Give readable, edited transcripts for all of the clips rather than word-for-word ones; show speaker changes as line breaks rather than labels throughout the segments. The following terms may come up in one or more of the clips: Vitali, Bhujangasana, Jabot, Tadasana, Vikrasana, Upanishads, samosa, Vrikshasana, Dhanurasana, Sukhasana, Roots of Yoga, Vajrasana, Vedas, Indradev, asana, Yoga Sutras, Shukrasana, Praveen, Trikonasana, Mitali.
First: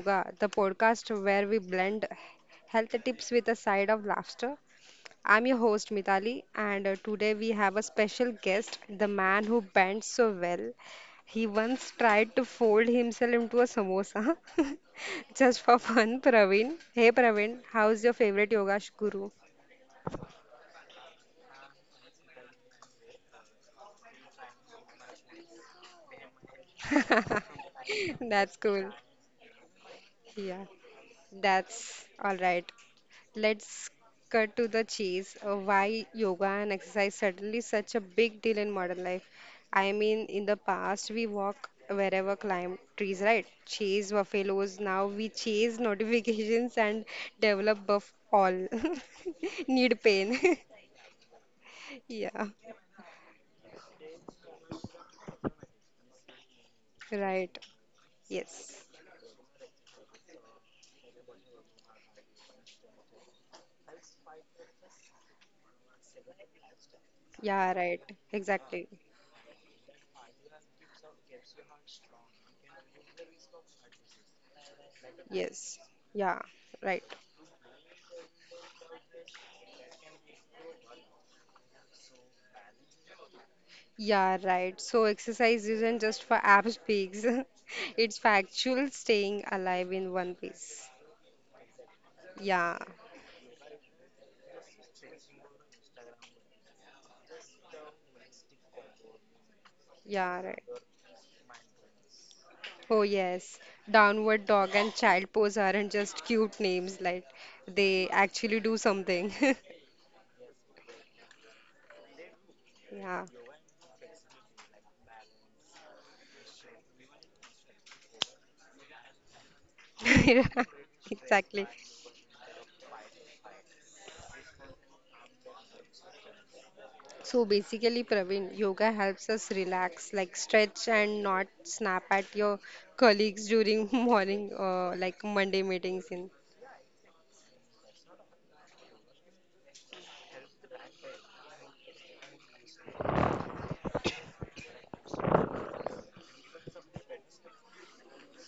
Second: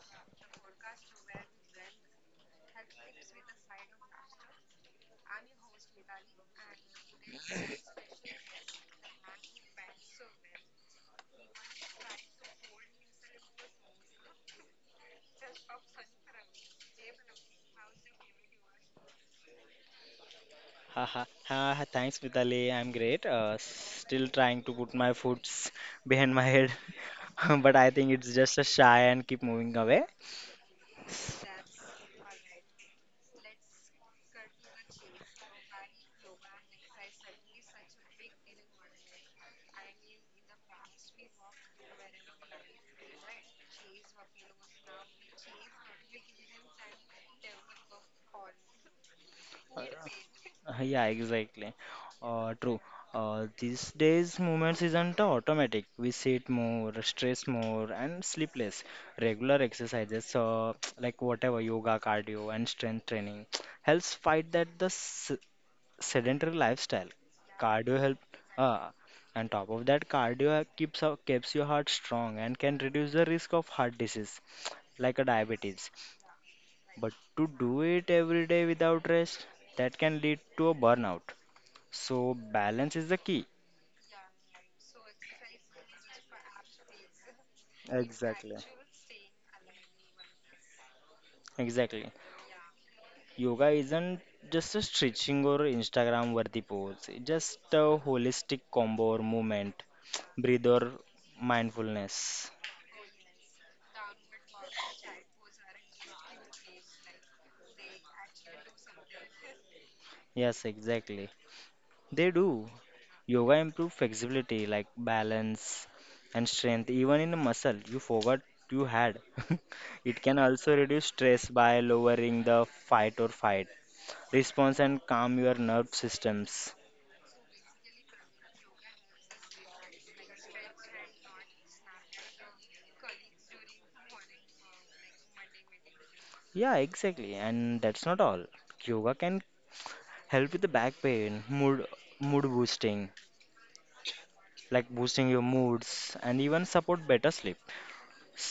Yoga, the podcast where we blend health tips with a side of laughter. I'm your host Mitali, and today we have a special guest, the man who bends so well. He once tried to fold himself into a samosa just for fun, Praveen. Hey Praveen, how's your favorite guru?
Haha, ha, thanks Vitali. I'm great. Still trying to put my foots behind my head, but I think it's just
That's
a
cool.
shy and keep moving away.
Yeah, that's all right. Let's cut to the chase. Why yoga and exercise suddenly such a big deal in modern life? I mean, in the past we walk wherever climb trees, right? Chase buffaloes. Now we chase notifications and develop buff all. Need pain.
Yeah, exactly.
Yeah.
True. These days, movements isn't automatic. We sit more, stress
Right.
more, and sleep
Yes.
less. Regular exercises, like whatever yoga, cardio, and strength training, helps fight that the sedentary lifestyle.
Yeah,
Cardio
right.
help,
Exactly.
uh, and top of that cardio keeps your heart strong and can reduce the risk of heart disease like a
Yes.
diabetes,
Yeah, right.
but to do it every day without rest, that can lead to a burnout, so balance is the key.
Yeah, right. So exercise isn't just for abs peaks. It's for actual staying alive in one piece.
Exactly.
Yeah.
Yoga isn't just a stretching or Instagram worthy pose. It's just a holistic combo or movement,
Yeah, right.
breathe or mindfulness.
Oh yes. Downward dog and child pose aren't just cute names, like they actually do something.
Yes, exactly. They do.
Yeah.
Yoga improve flexibility like balance and strength even in a muscle you forgot you had. It can also reduce stress
Exactly.
by lowering the fight or fight response and calm your nerve systems.
So basically, Praveen, yoga helps us relax, like stretch and not snap at your colleagues during morning, like Monday meetings. In.
Yeah, exactly. And that's not all. Yoga can help with the back pain, mood boosting, like boosting your moods and even support better sleep.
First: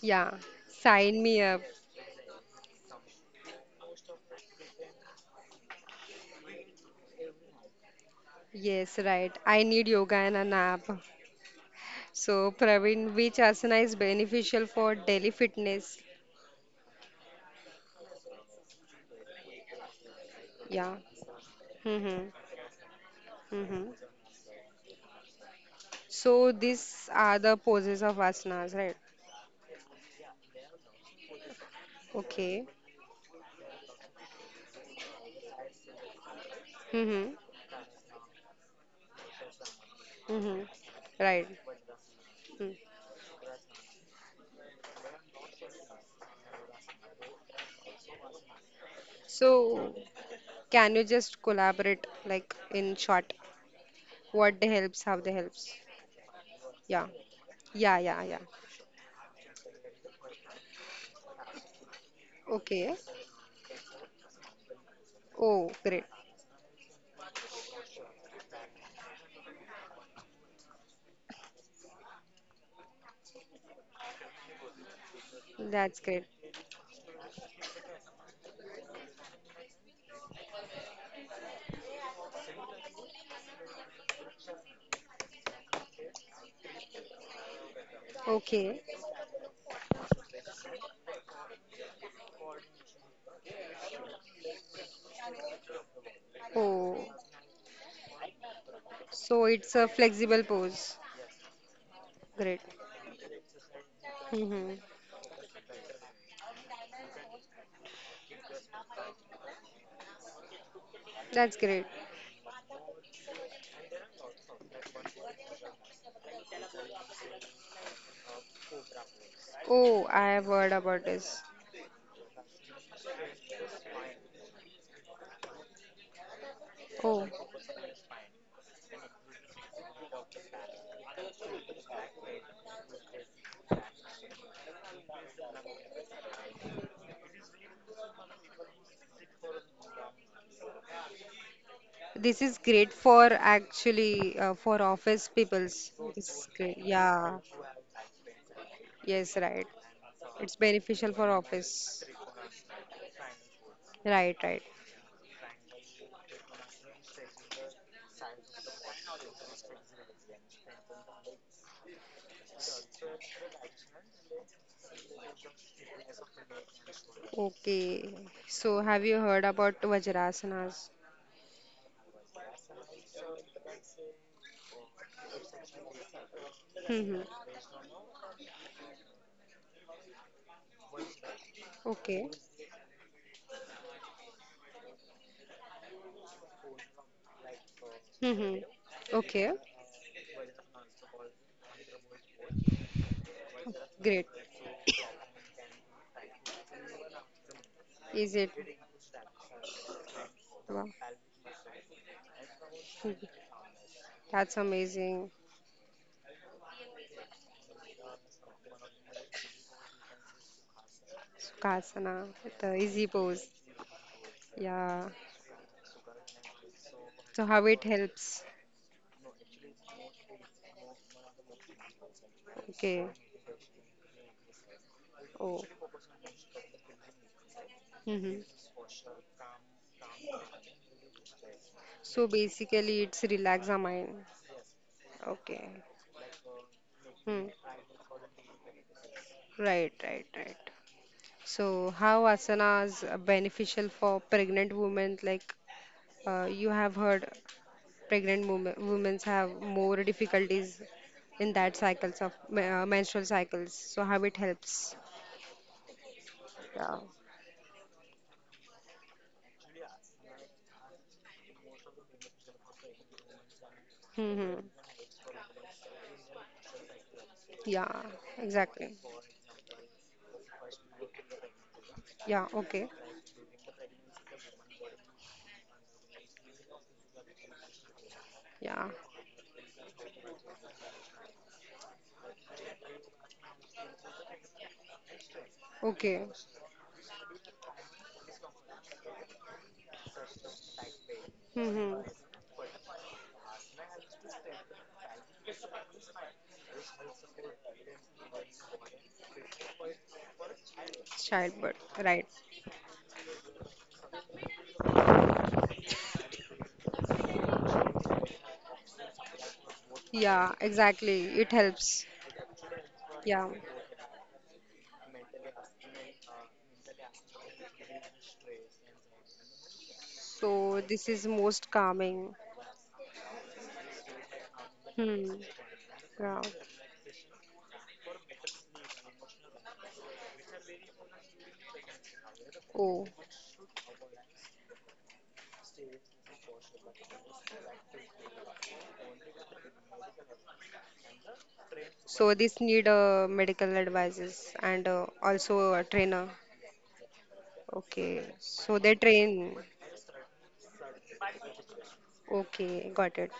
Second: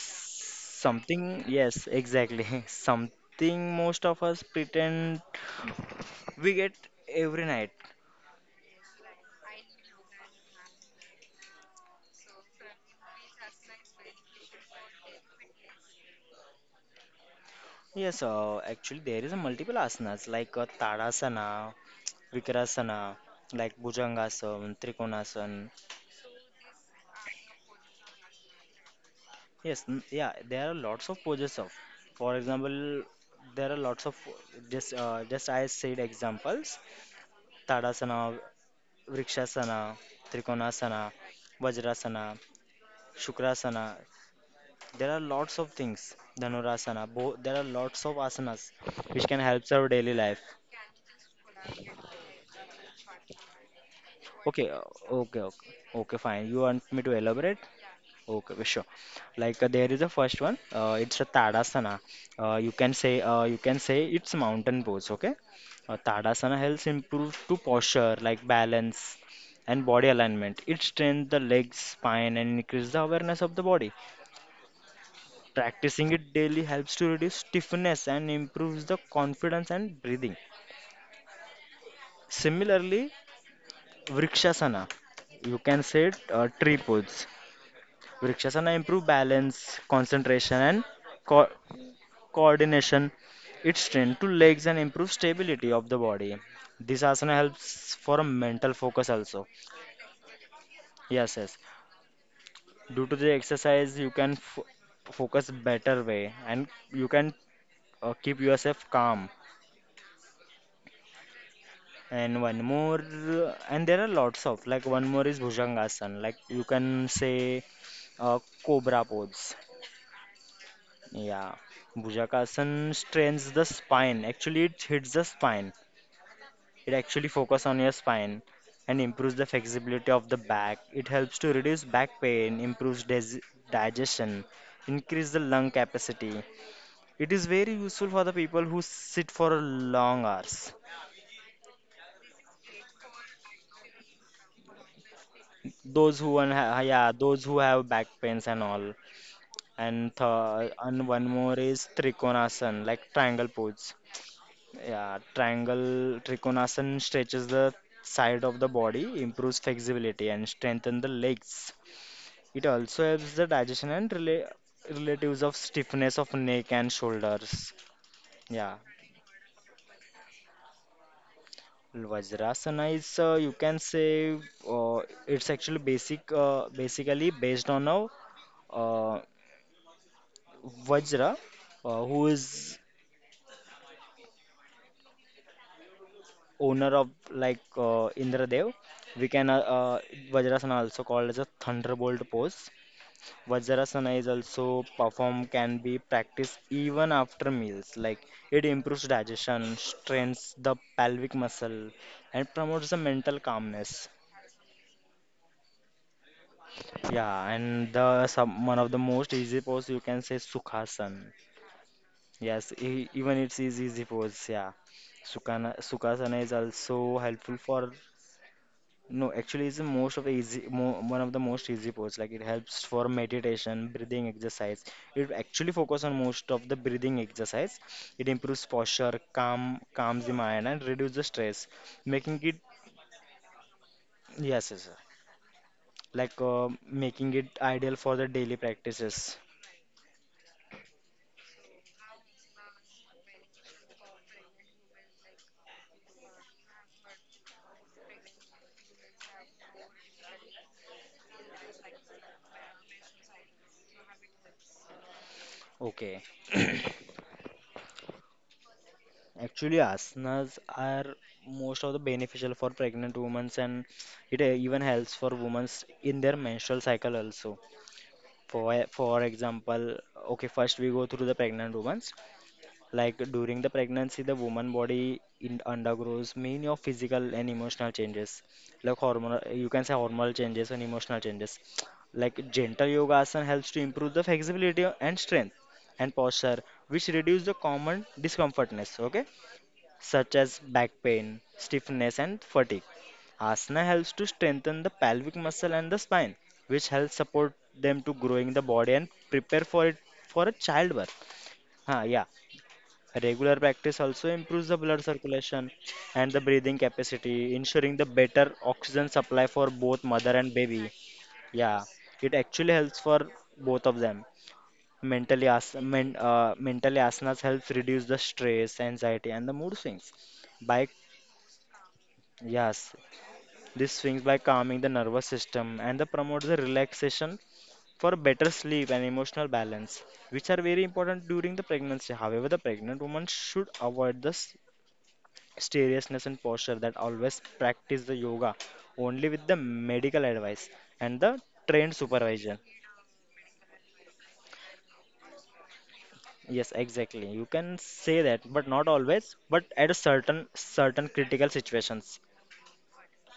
Yeah, sign me up.
yes, exactly. Something most of us pretend we get every night.
Yes, right. I need yoga and a nap. So, Praveen, which asana is beneficial for daily fitness?
Yes, actually, there is a multiple asanas like
Yeah.
Tadasana,
Mm-hmm.
Vikrasana, like
Mm-hmm.
Bhujangasana, Trikonasana.
So, these are the poses of asanas, right?
Yes, yeah, there are lots of poses of. For
Okay.
example, there are lots of just I said examples:
Mm-hmm.
Tadasana, Vrikshasana,
Mm-hmm.
Trikonasana,
Right.
Vajrasana,
Mm.
Shukrasana. There are lots of things, Dhanurasana. Bo There are lots of asanas which can help our
So,
daily life.
can you just collaborate, like in short, what the
Okay,
helps, how the
okay, okay,
helps?
okay, fine. You want me
Yeah.
to elaborate?
Yeah, yeah, yeah.
Okay, well, sure. Like there is a first one. It's a Tadasana.
Okay.
You can say it's mountain pose. Okay,
Oh, great.
Tadasana helps improve to posture like balance and body alignment. It strengthens the legs, spine, and increases the awareness of the body.
That's
Practicing
great.
it daily helps to reduce stiffness and improves the confidence and breathing. Similarly, Vrikshasana, you can say it, tree pose. Vrikshasana
Okay.
improve balance, concentration, and co- coordination. It strengthens to legs and improves stability of the body. This
Oh,
asana helps for a mental focus
so
also.
it's a flexible pose.
Yes, yes.
Great.
Due to the exercise, you can
Hmm.
focus better way, and you can keep yourself calm.
That's great.
And one more, and there are lots of, like, one more is Bhujangasana, like you can say cobra pose.
Oh, I have heard about this.
Yeah, Bhujangasana strains the spine. Actually, it hits the spine. It
Oh,
actually focus on your spine and improves the flexibility of the back. It helps to reduce back pain, improves dis digestion, increase the lung capacity. It is very useful for the people who sit for long hours.
this is great for actually for office peoples.
Those
This
who
is
un-
great.
ha- yeah,
Yeah.
those who have back pains and all.
Yes, right.
and
It's
th- and
beneficial
one
for
more is
office.
trikonasan, like triangle pose.
Right, right.
Yeah, triangle trikonasan stretches the side of the body, improves flexibility, and strengthen the legs. It also helps the digestion and relatives of stiffness of neck and shoulders.
Okay. So
Yeah.
have you heard about Vajrasanas?
Vajrasana is, you can say, uh, it's actually
Mm-hmm.
basically based on a, uh, Vajra,
Okay.
who is owner of like,
Mm-hmm.
Indradev. We can
Okay.
Vajrasana also called as a thunderbolt pose. Vajrasana
Great.
is also performed can be practiced even after meals. Like
Is it?
it improves digestion, strengthens the
Wow.
pelvic muscle, and promotes the mental calmness.
That's amazing.
Yeah, and the some, one of the most easy pose you can say Sukhasana.
Sukhasana,
Yes,
the easy
e even
pose.
it's easy, easy pose. Yeah,
Yeah.
Sukhasana is also
So
helpful
how it
for.
helps?
No, actually, it's the most of the easy, mo one of the most easy pose. Like it helps
Okay.
for meditation, breathing exercise. It
Oh.
actually focus on most of the breathing exercise. It
Mm-hmm.
improves posture, calms the mind, and reduce the stress,
So
making it,
basically, it's relax the mind.
yes, yes, sir.
Okay.
Like, making
Hmm.
it ideal for the daily practices.
Right, right, right. So how asanas are beneficial for pregnant women? Like you have heard, pregnant women have more difficulties in that cycles of menstrual cycles. So how it helps?
Okay.
Yeah.
Actually, asanas are most of the beneficial for pregnant women and it,
Mm-hmm.
even helps for women in their menstrual cycle also.
Yeah.
For
Exactly.
for example, okay, first we go through the pregnant women's.
Yeah. Okay.
Like during the pregnancy, the woman body undergoes many of physical and emotional changes,
Yeah.
like hormonal. You can say hormonal changes and emotional changes. Like gentle yoga asana helps to improve the flexibility and strength and
Okay.
posture, which reduce the common discomfortness. Okay, such as back pain,
Mm-hmm.
stiffness, and fatigue. Asana helps to strengthen the pelvic muscle and the spine, which helps support them to growing the body and prepare for it for a childbirth.
Childbirth.
Huh,
Right.
yeah. Regular practice also improves the blood circulation and the breathing capacity, ensuring the better oxygen supply for both mother
Yeah,
and baby.
exactly. It
Yeah,
helps.
it actually helps for
Yeah.
both of them. Mentally, mentally asanas helps reduce the stress, anxiety, and the mood swings.
So
By
this is most calming.
Yes, this swings by calming the nervous
Hmm.
system and the
Yeah.
promotes the relaxation for better sleep and emotional balance, which are very important during the pregnancy. However, the pregnant
Oh.
woman should avoid the seriousness and posture that always practice the yoga only with the medical advice and the trained
So this
supervision.
need medical advices and also a trainer.
Yes, exactly. You can say
Okay.
that, but
So
not
they
always,
train.
but at a certain critical situations.
Okay, got it.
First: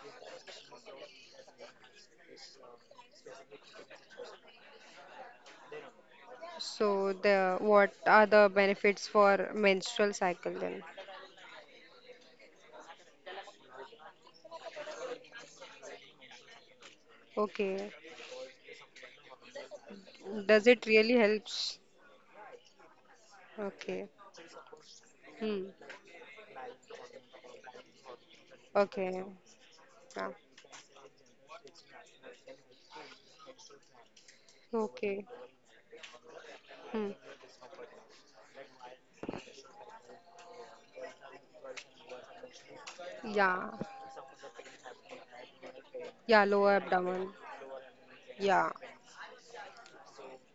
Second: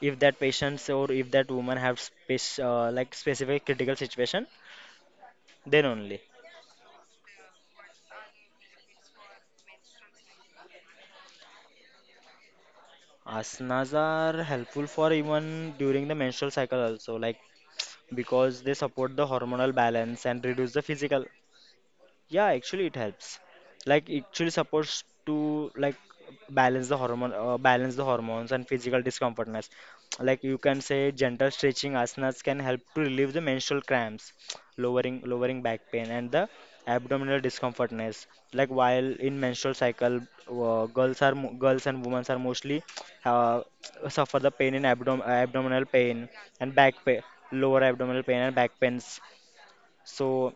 If that patients or if that woman have spec like specific critical situation, then only.
So the what are the benefits for menstrual cycle then?
Asanas are helpful for even during the menstrual cycle also, like
Okay.
because they support the hormonal balance and
Does
reduce the
it really
physical.
helps?
Yeah, actually it helps.
Okay.
Like actually supposed
Hmm.
to like balance the hormones and physical
Okay.
discomfortness.
Yeah.
Like you can say gentle stretching asanas can help to relieve the menstrual cramps, lowering
Okay.
lowering back pain and the
Hmm.
abdominal discomfortness. Like while in menstrual cycle, girls and women are mostly, uh,
Yeah.
suffer the pain in abdominal pain
Yeah.
and
Lower
back pain,
abdomen.
lower abdominal pain and
Yeah.
back pains. So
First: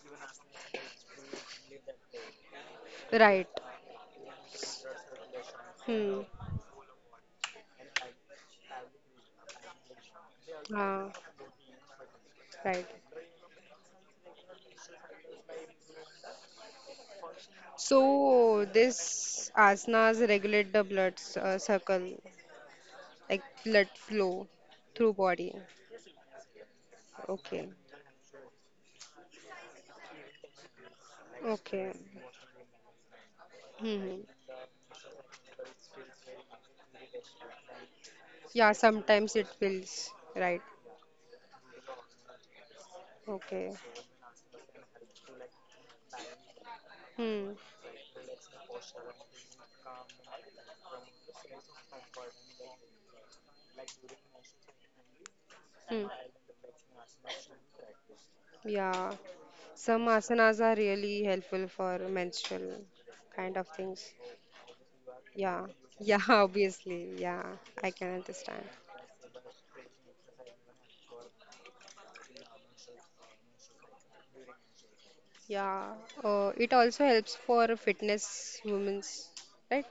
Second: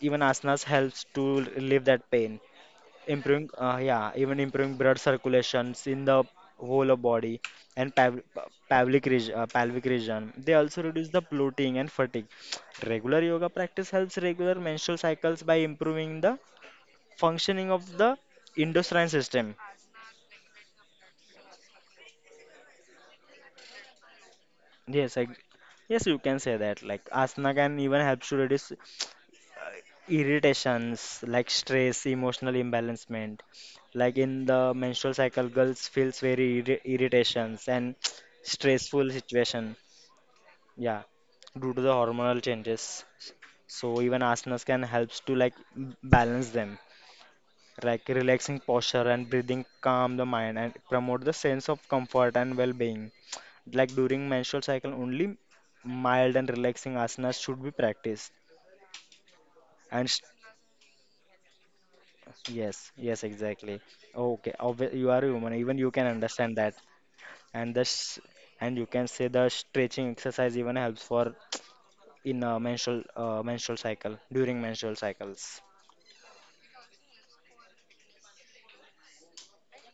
even asanas helps to relieve that pain,
Right.
improving, yeah, even improving blood circulations in the
Hmm.
whole of body and pelvic region, pelvic region, they also reduce
Ah.
the bloating and fatigue.
Right.
Regular yoga practice helps regular menstrual cycles by improving the functioning of the
So
endocrine
this
system.
asanas regulate the circle, like blood flow through
yes I,
body.
yes, you can say that, like asana
Okay.
can even help to reduce irritations like
Okay.
stress, emotional imbalancement. Like
Hmm.
in the menstrual cycle girls feels very irritations and
Yeah.
stressful
Sometimes it
situation,
feels right.
yeah, due to the hormonal changes.
Okay.
So even asanas can helps to, like, balance them,
Hmm.
like relaxing posture and breathing calm the mind and promote the sense of comfort and well-being. Like during menstrual cycle only
Hmm.
mild and relaxing asanas should be practiced.
Yeah. Some
And
asanas are really helpful for menstrual
yes, yes,
kind of
exactly.
things.
Okay, you are a woman.
Yeah.
Even you can
Yeah,
understand that.
obviously. Yeah,
And the
I can
sh
understand.
and you can say the stretching exercise even helps for in menstrual cycle during menstrual cycles.
Yeah. It also helps for fitness women's, right?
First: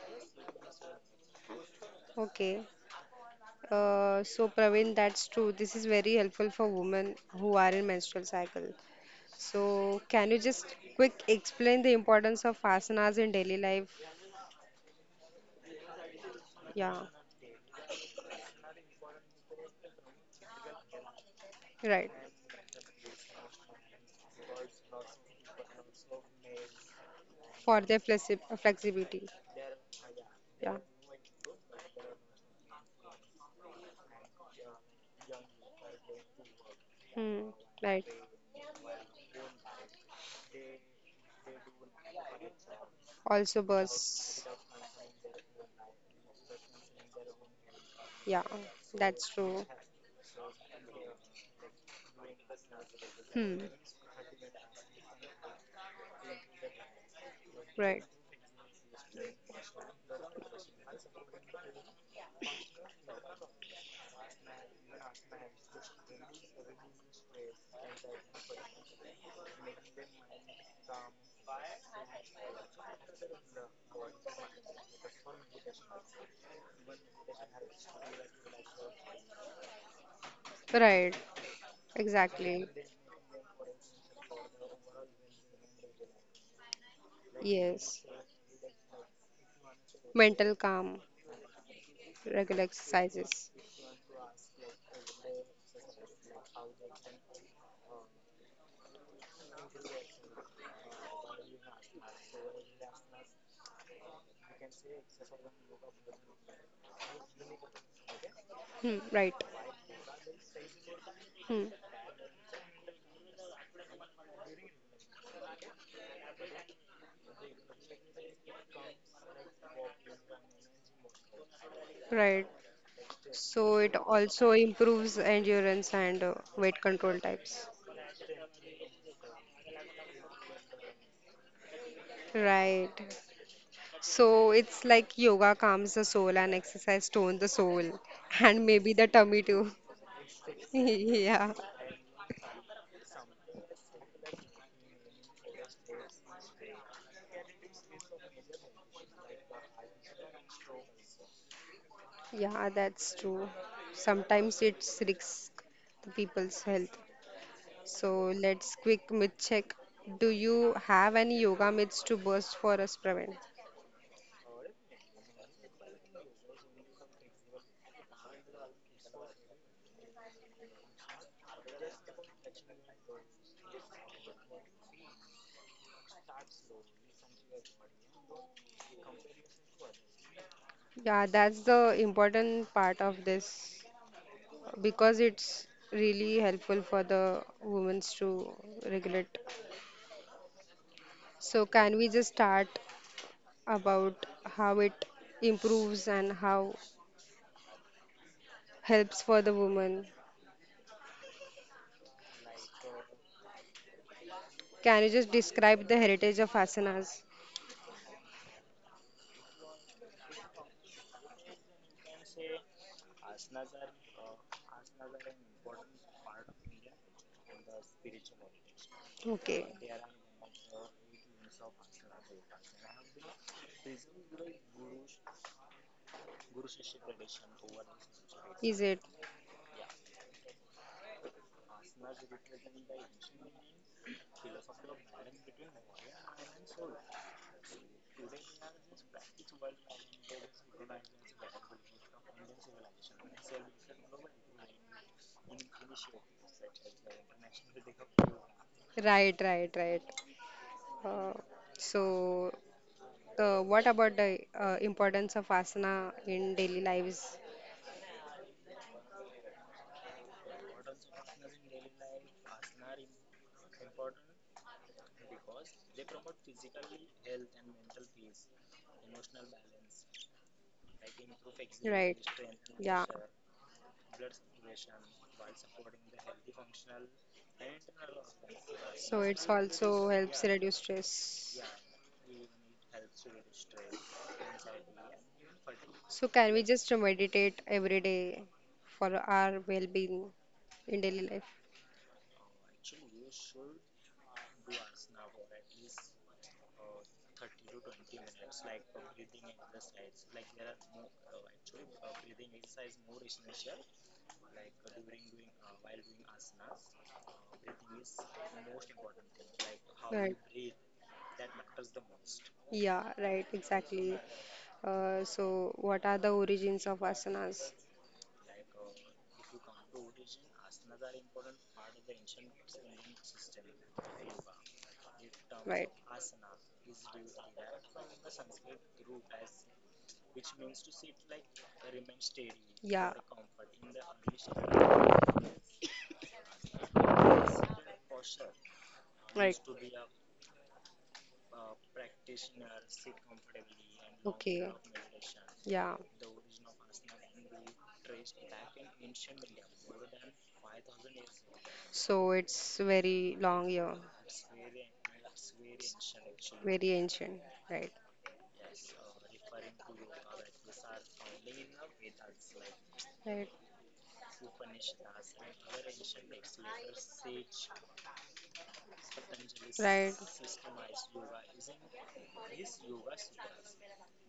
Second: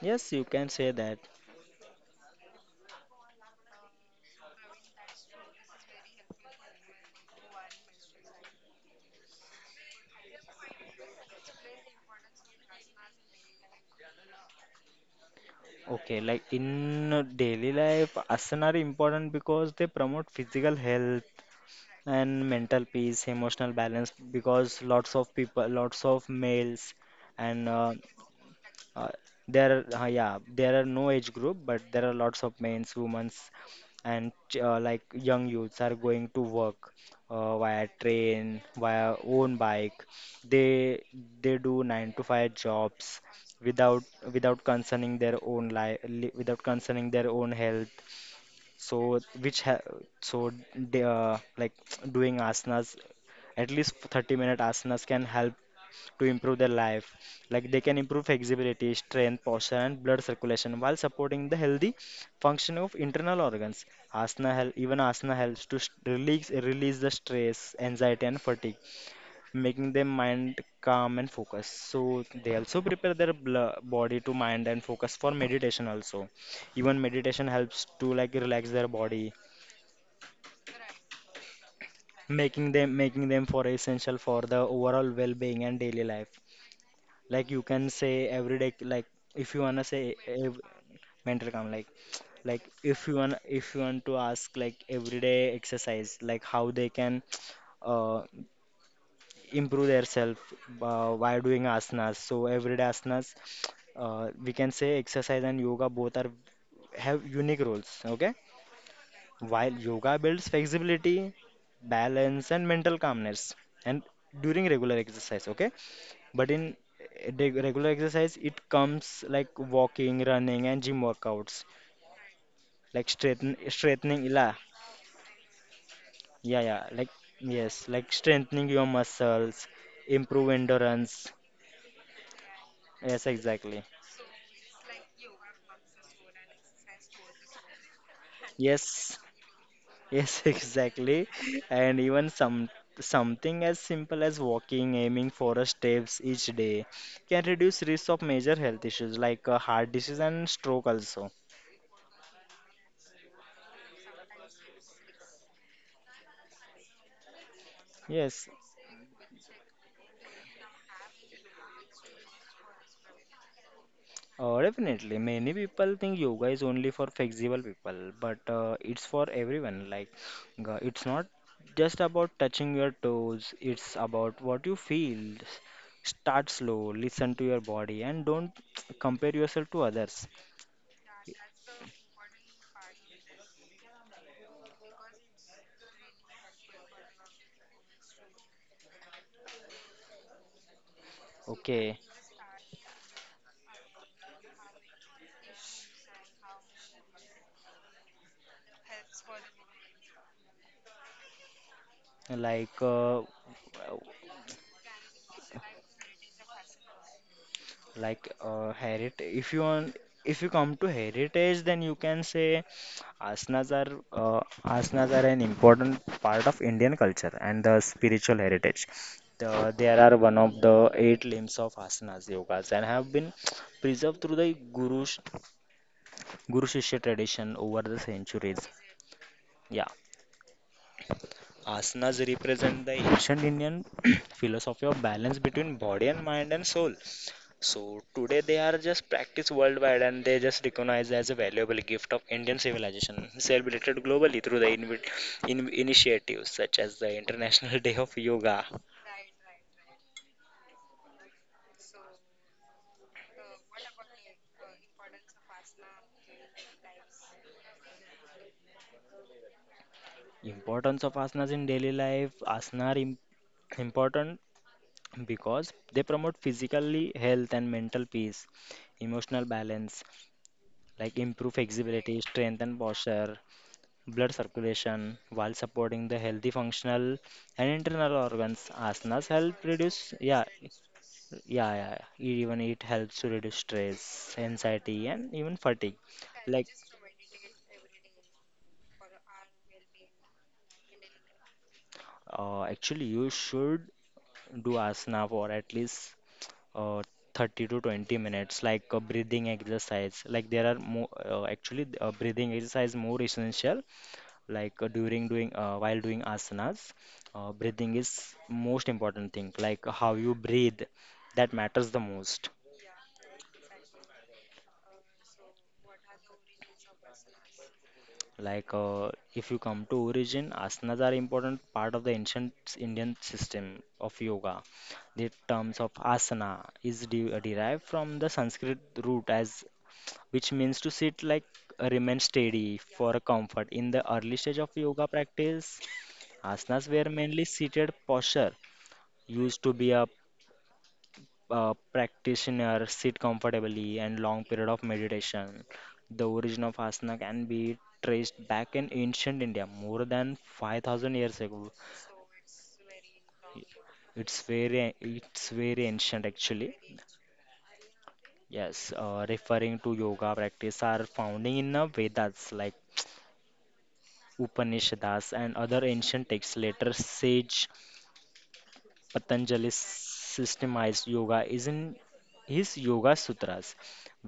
Yes, you can say that.
Okay. So Praveen, that's true. This is very helpful for women who are in menstrual cycle. So can you just quick explain the importance of asanas in daily life?
Okay, like
Yeah,
in, daily life, asana are important because they promote physical health
right.
and mental peace, emotional balance. Because lots of people, lots of males, and,
For their
Uh,
flexibility.
there, yeah, there
Yeah.
are no age group, but there are lots of men's, women's, and like young youths are going to work,
Hmm.
via
Right.
train, via own bike. They they do nine to five jobs
Also
without
bus.
without concerning their own life, without concerning their own health.
Yeah,
So
that's
which
true.
ha so they, like, doing asanas,
Hmm.
at least 30-minute asanas can help to improve their life. Like they can
Right.
improve flexibility, strength, posture, and blood circulation while supporting the healthy functioning of internal organs. Even asana helps to release the stress, anxiety, and fatigue, making their mind calm and focus. So they also prepare their body to mind and focus for meditation also. Even meditation helps to like relax their body,
Right. Exactly.
making them for essential for the overall well-being and daily life. Like you can
Yes.
say every day, like if you wanna say
Mental calm,
mental calm, like
regular
like if you want
exercises.
if you want to ask, like everyday exercise, like how they can. uh Improve themselves, by doing asanas. So everyday asanas, we can say exercise and yoga both are have unique roles. Okay,
Hmm. Right.
while yoga builds flexibility,
Hmm.
balance, and mental calmness, and during regular exercise. Okay, but in regular exercise, it comes like walking, running, and gym workouts,
Right.
like
So it
straightening.
also
La.
improves endurance and
Yeah,
weight
yeah, like
control types.
yes, like strengthening your muscles, improve endurance.
Right.
Yes, exactly.
So it's like yoga calms the soul and exercise tones the soul and maybe the
Yes,
tummy too.
yes, exactly.
Yeah.
And even something as simple as walking, aiming for a steps each day can reduce risk of major health issues like, heart disease and stroke also.
Yeah, that's true. Sometimes it's risk the people's health. So
Yes,
let's quick myth check. Do you have any yoga myths to burst for us, Praveen?
definitely. Many people think yoga is only for flexible people, but it's for everyone. Like it's not just about touching your toes, it's about what you feel. Start slow, listen to your body, and don't compare yourself to others.
Yeah, that's the important part of this because it's really helpful for the women to regulate. So can
Okay.
we just start about how it improves and how helps for the woman?
like uh,
Can you just describe the heritage of asanas?
Heritage? If you want, if you come to heritage, then you can say asanas are an important part of Indian culture and the spiritual heritage.
Okay.
There are one of the eight limbs of asanas yogas and have been preserved through the guru shishya tradition over the centuries.
Is it?
Yeah, asanas represent the ancient Indian philosophy of balance between body and mind and soul. So today they are just practiced worldwide and they just recognized as a valuable gift of Indian civilization, celebrated globally through the initiatives such as the International Day of Yoga.
Right, right, right. Uh, so, the what about the importance of asana in daily lives?
Importance of asanas in daily life. Important because they promote physically health and mental peace, emotional balance, like improve
Right.
flexibility, strength and
Yeah.
posture, blood circulation while supporting the healthy functional and internal organs.
So
Asanas
it's
help
also
reduce, yeah,
helps reduce stress.
yeah. Even it helps to reduce stress, anxiety, and even fatigue.
So can we
Like,
just meditate every day for our well-being in daily life?
actually, you should do asana for at least uh, 30 to 20 minutes, like a breathing exercise. Like, there are more, actually, breathing exercise more essential, like during doing while doing asanas, breathing is most important thing, like how
Right.
you breathe, that matters the most.
Yeah, right, exactly. So, what are the origins of asanas?
Like, if you come to origin, asanas are important part of the ancient Indian system of yoga. The terms
Right.
of asana is derived from the Sanskrit root as, which means to sit, like remain steady for
Yeah.
a comfort. In the early stage of yoga practice, asanas were mainly seated posture
Right.
used to be a practitioner sit comfortably and long period
Okay.
of meditation.
Yeah.
The origin of asana can be traced back in ancient India, more than 5,000 years ago.
So it's very long year,
It's very ancient actually.
very ancient. Right.
Yes, referring to yoga practice are found in the Vedas, like
Right.
Upanishads and other ancient texts. Later, sage Patanjali's
Right.
systemized yoga is in his Yoga Sutras,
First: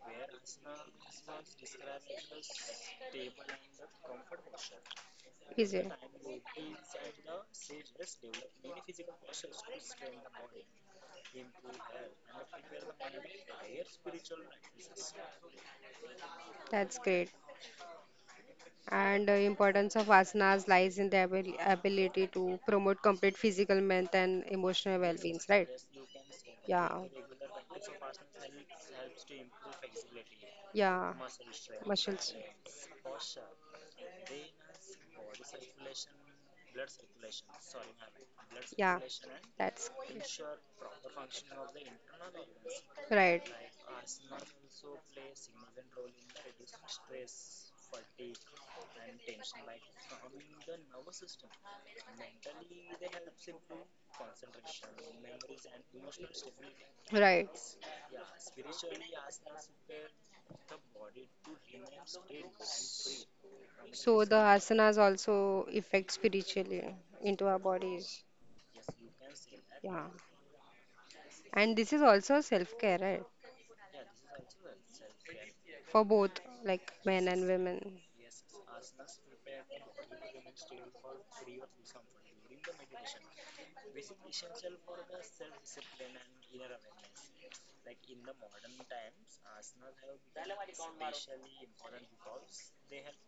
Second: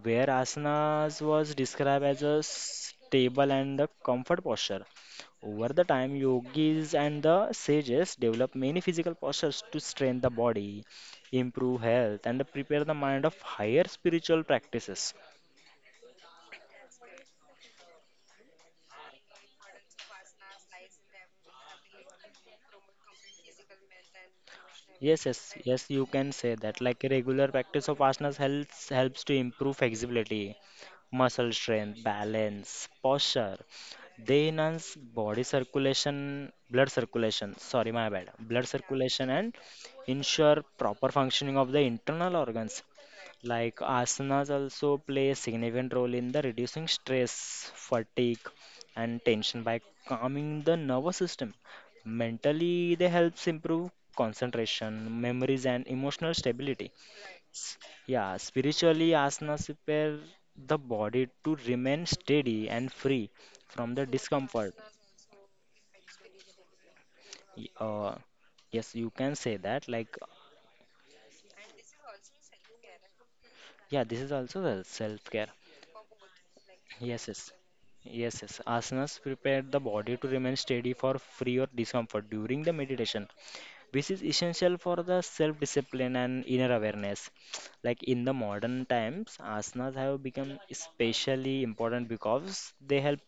where asanas was described as a stable and a comfort posture. Over the
Easier.
time, yogis and the sages develop many physical postures to strengthen the body, improve health, and prepare the mind of higher spiritual practices.
That's great. And the importance of asanas lies in the ability to promote complete physical, mental, and emotional
Yes,
well-being,
yes,
right?
yes, you can say that.
Yeah,
Like regular practice of asanas helps to improve flexibility,
yeah,
muscle strength,
muscles.
balance, posture. They enhance body circulation, blood circulation. Sorry, my bad. Blood
Yeah,
circulation and
that's great.
ensure proper functioning of the internal organs.
Right,
Like asanas also play a significant role in the reducing stress, fatigue, and tension by calming the nervous system. Mentally, they helps improve concentration, memories, and emotional stability.
right.
Yeah, spiritually, asanas prepare the body to remain steady and free from the
So the
discomfort.
asanas also affect spiritually into our
Y- Uh,
bodies.
yes, you can say that.
Yeah.
Like,
And this is also self-care, right?
yeah, this is also the self-care.
For both like men
Yes, yes.
and women.
Yes, yes. Asanas prepare the body to remain steady for free or discomfort during the meditation, which is essential for the self discipline and inner awareness. Like in the modern times asanas have become especially important because they help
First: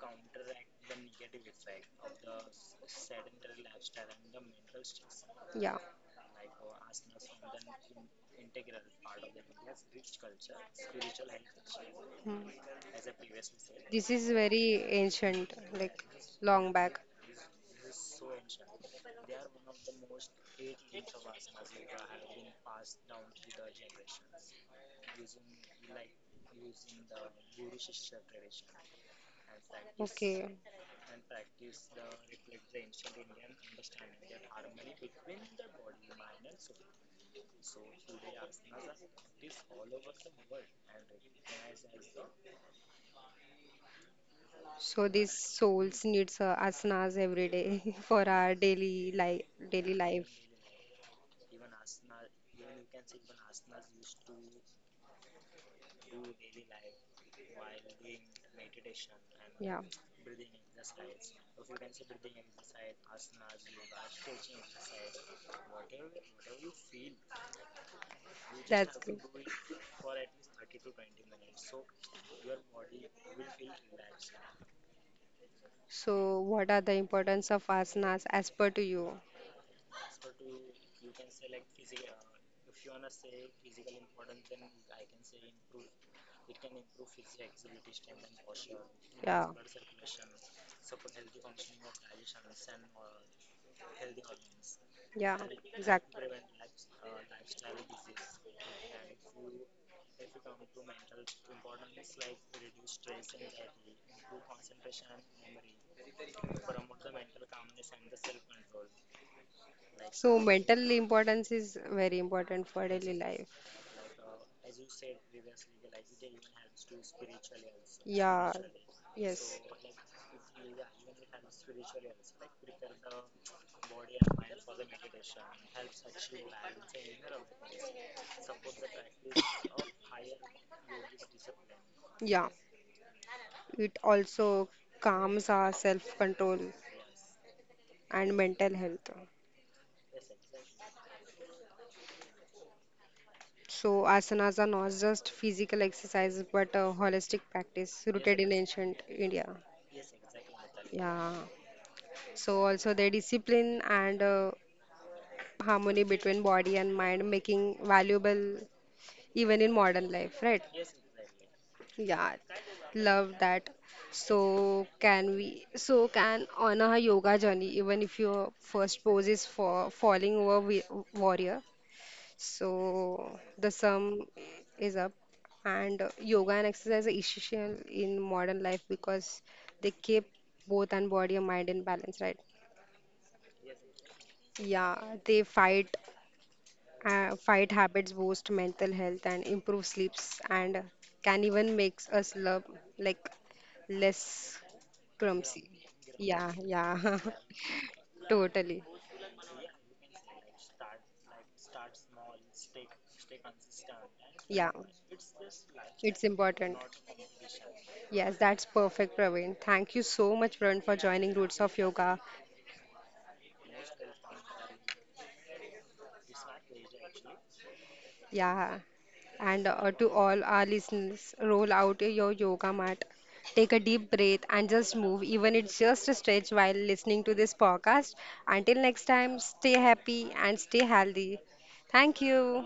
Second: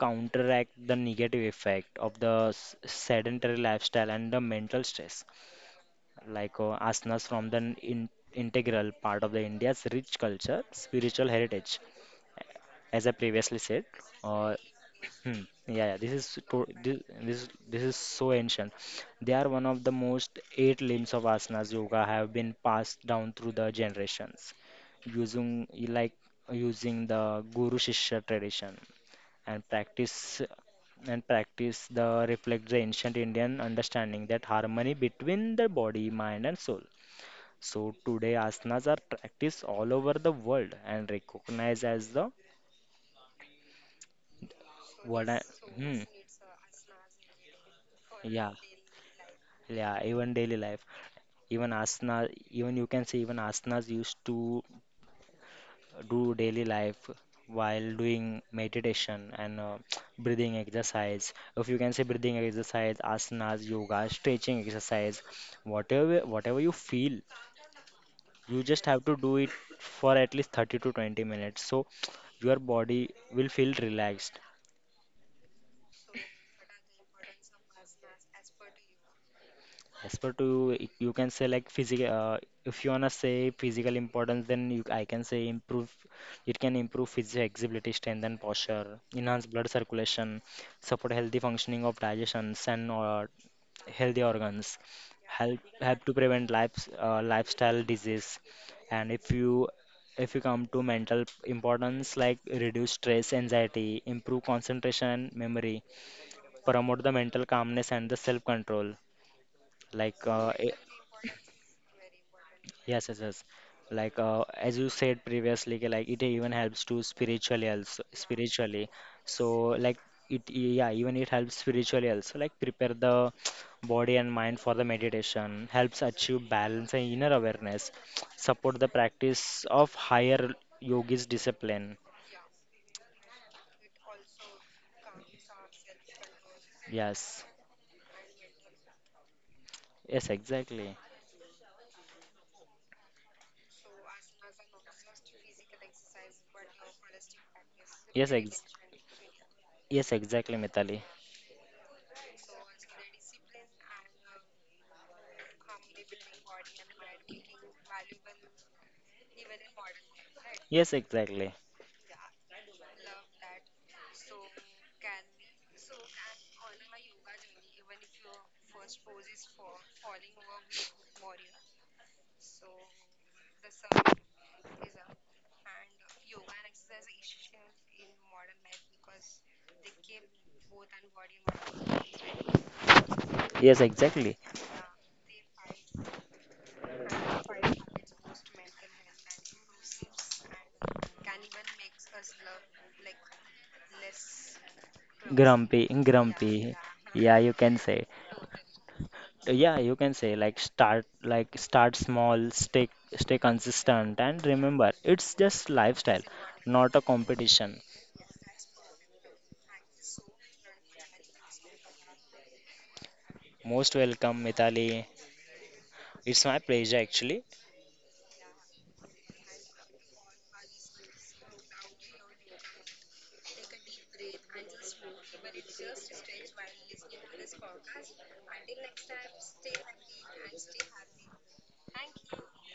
counteract the negative effect of the sedentary lifestyle and the mental stress.
Yeah.
Like asanas from the in- integral part of the India's rich culture spiritual heritage,
Hmm.
as I previously said.
This is
uh,
very
Hmm.
ancient,
Yeah, yeah,
like
this is to,
long
this,
back.
this is so ancient. They are one of the most eight limbs of asanas yoga, have been passed down through the generations, using, like, using the guru shishya tradition, and practice
Okay.
and practice the reflect the ancient Indian understanding that harmony between the body, mind, and soul. So today asanas are practiced all over the world and recognized as the
So
what
these
I, hmm.
souls needs asanas every day for
Yeah,
our daily life, daily
yeah,
life.
even daily life. Even asanas, even you can say even asanas used to do daily life while doing meditation and
Yeah,
breathing exercise. If you can say breathing exercise, asanas, yoga, stretching exercise, whatever you feel, you just have to
good.
do it for at least 30 to 20 minutes. So your body will feel relaxed.
So, what are the importance of asanas as per to you?
As per to y- You can say like physical. If you wanna say physical importance, then you, I can say improve. It can improve physical flexibility, strengthen posture, enhance blood circulation, support healthy functioning of digestions and healthy organs.
Yeah, and it help.
Help to prevent lifestyle disease. And if you come to mental importance, like reduce stress, anxiety, improve concentration and memory, promote the mental calmness and the self control, like
So, mental importance is very important for
Yes,
daily
yes,
yes
yes.
life.
Like as you
Like
said previously, ki, like it even helps to spiritually, also
yeah, so
spiritually. So like it, yeah, even it helps spiritually also. Like prepare the body and mind for the meditation, helps achieve balance and inner awareness, support the practice of higher yogi's discipline.
if yeah. It also calms our self-control
Yes,
and mental health.
yes, exactly.
So asanas are not just physical exercise but a holistic practice
Yes,
rooted in
ex
ancient India.
yes, exactly, Mitali.
Yeah. So also the discipline and harmony between body and mind making valuable even in modern life, right?
Yes, exactly.
Yeah, love that. So can on a yoga journey, even if your first pose is for falling over warrior. So the sum is up, and yoga and exercise are essential in modern life because they keep both and body and mind in balance, right?
Yes, exactly.
Yeah, they fight. Fight habits boost mental health and improve sleeps and can even makes us love like less clumsy.
Grumpy,
Yeah,
grumpy.
yeah,
Yeah, you can say.
totally.
Yeah, you can say, like start small, stay consistent and
Yeah,
remember it's just lifestyle,
it's important.
not a competition.
Yes, that's perfect, Praveen. Thank you so much, Praveen, for joining Roots of Yoga.
Most welcome, Mithali. It's my pleasure actually.
Yeah, and to all our listeners, roll out your yoga mat, take a deep breath, and just move, even it's just a stretch while listening to this podcast. Until next time, stay happy and stay healthy. Thank you.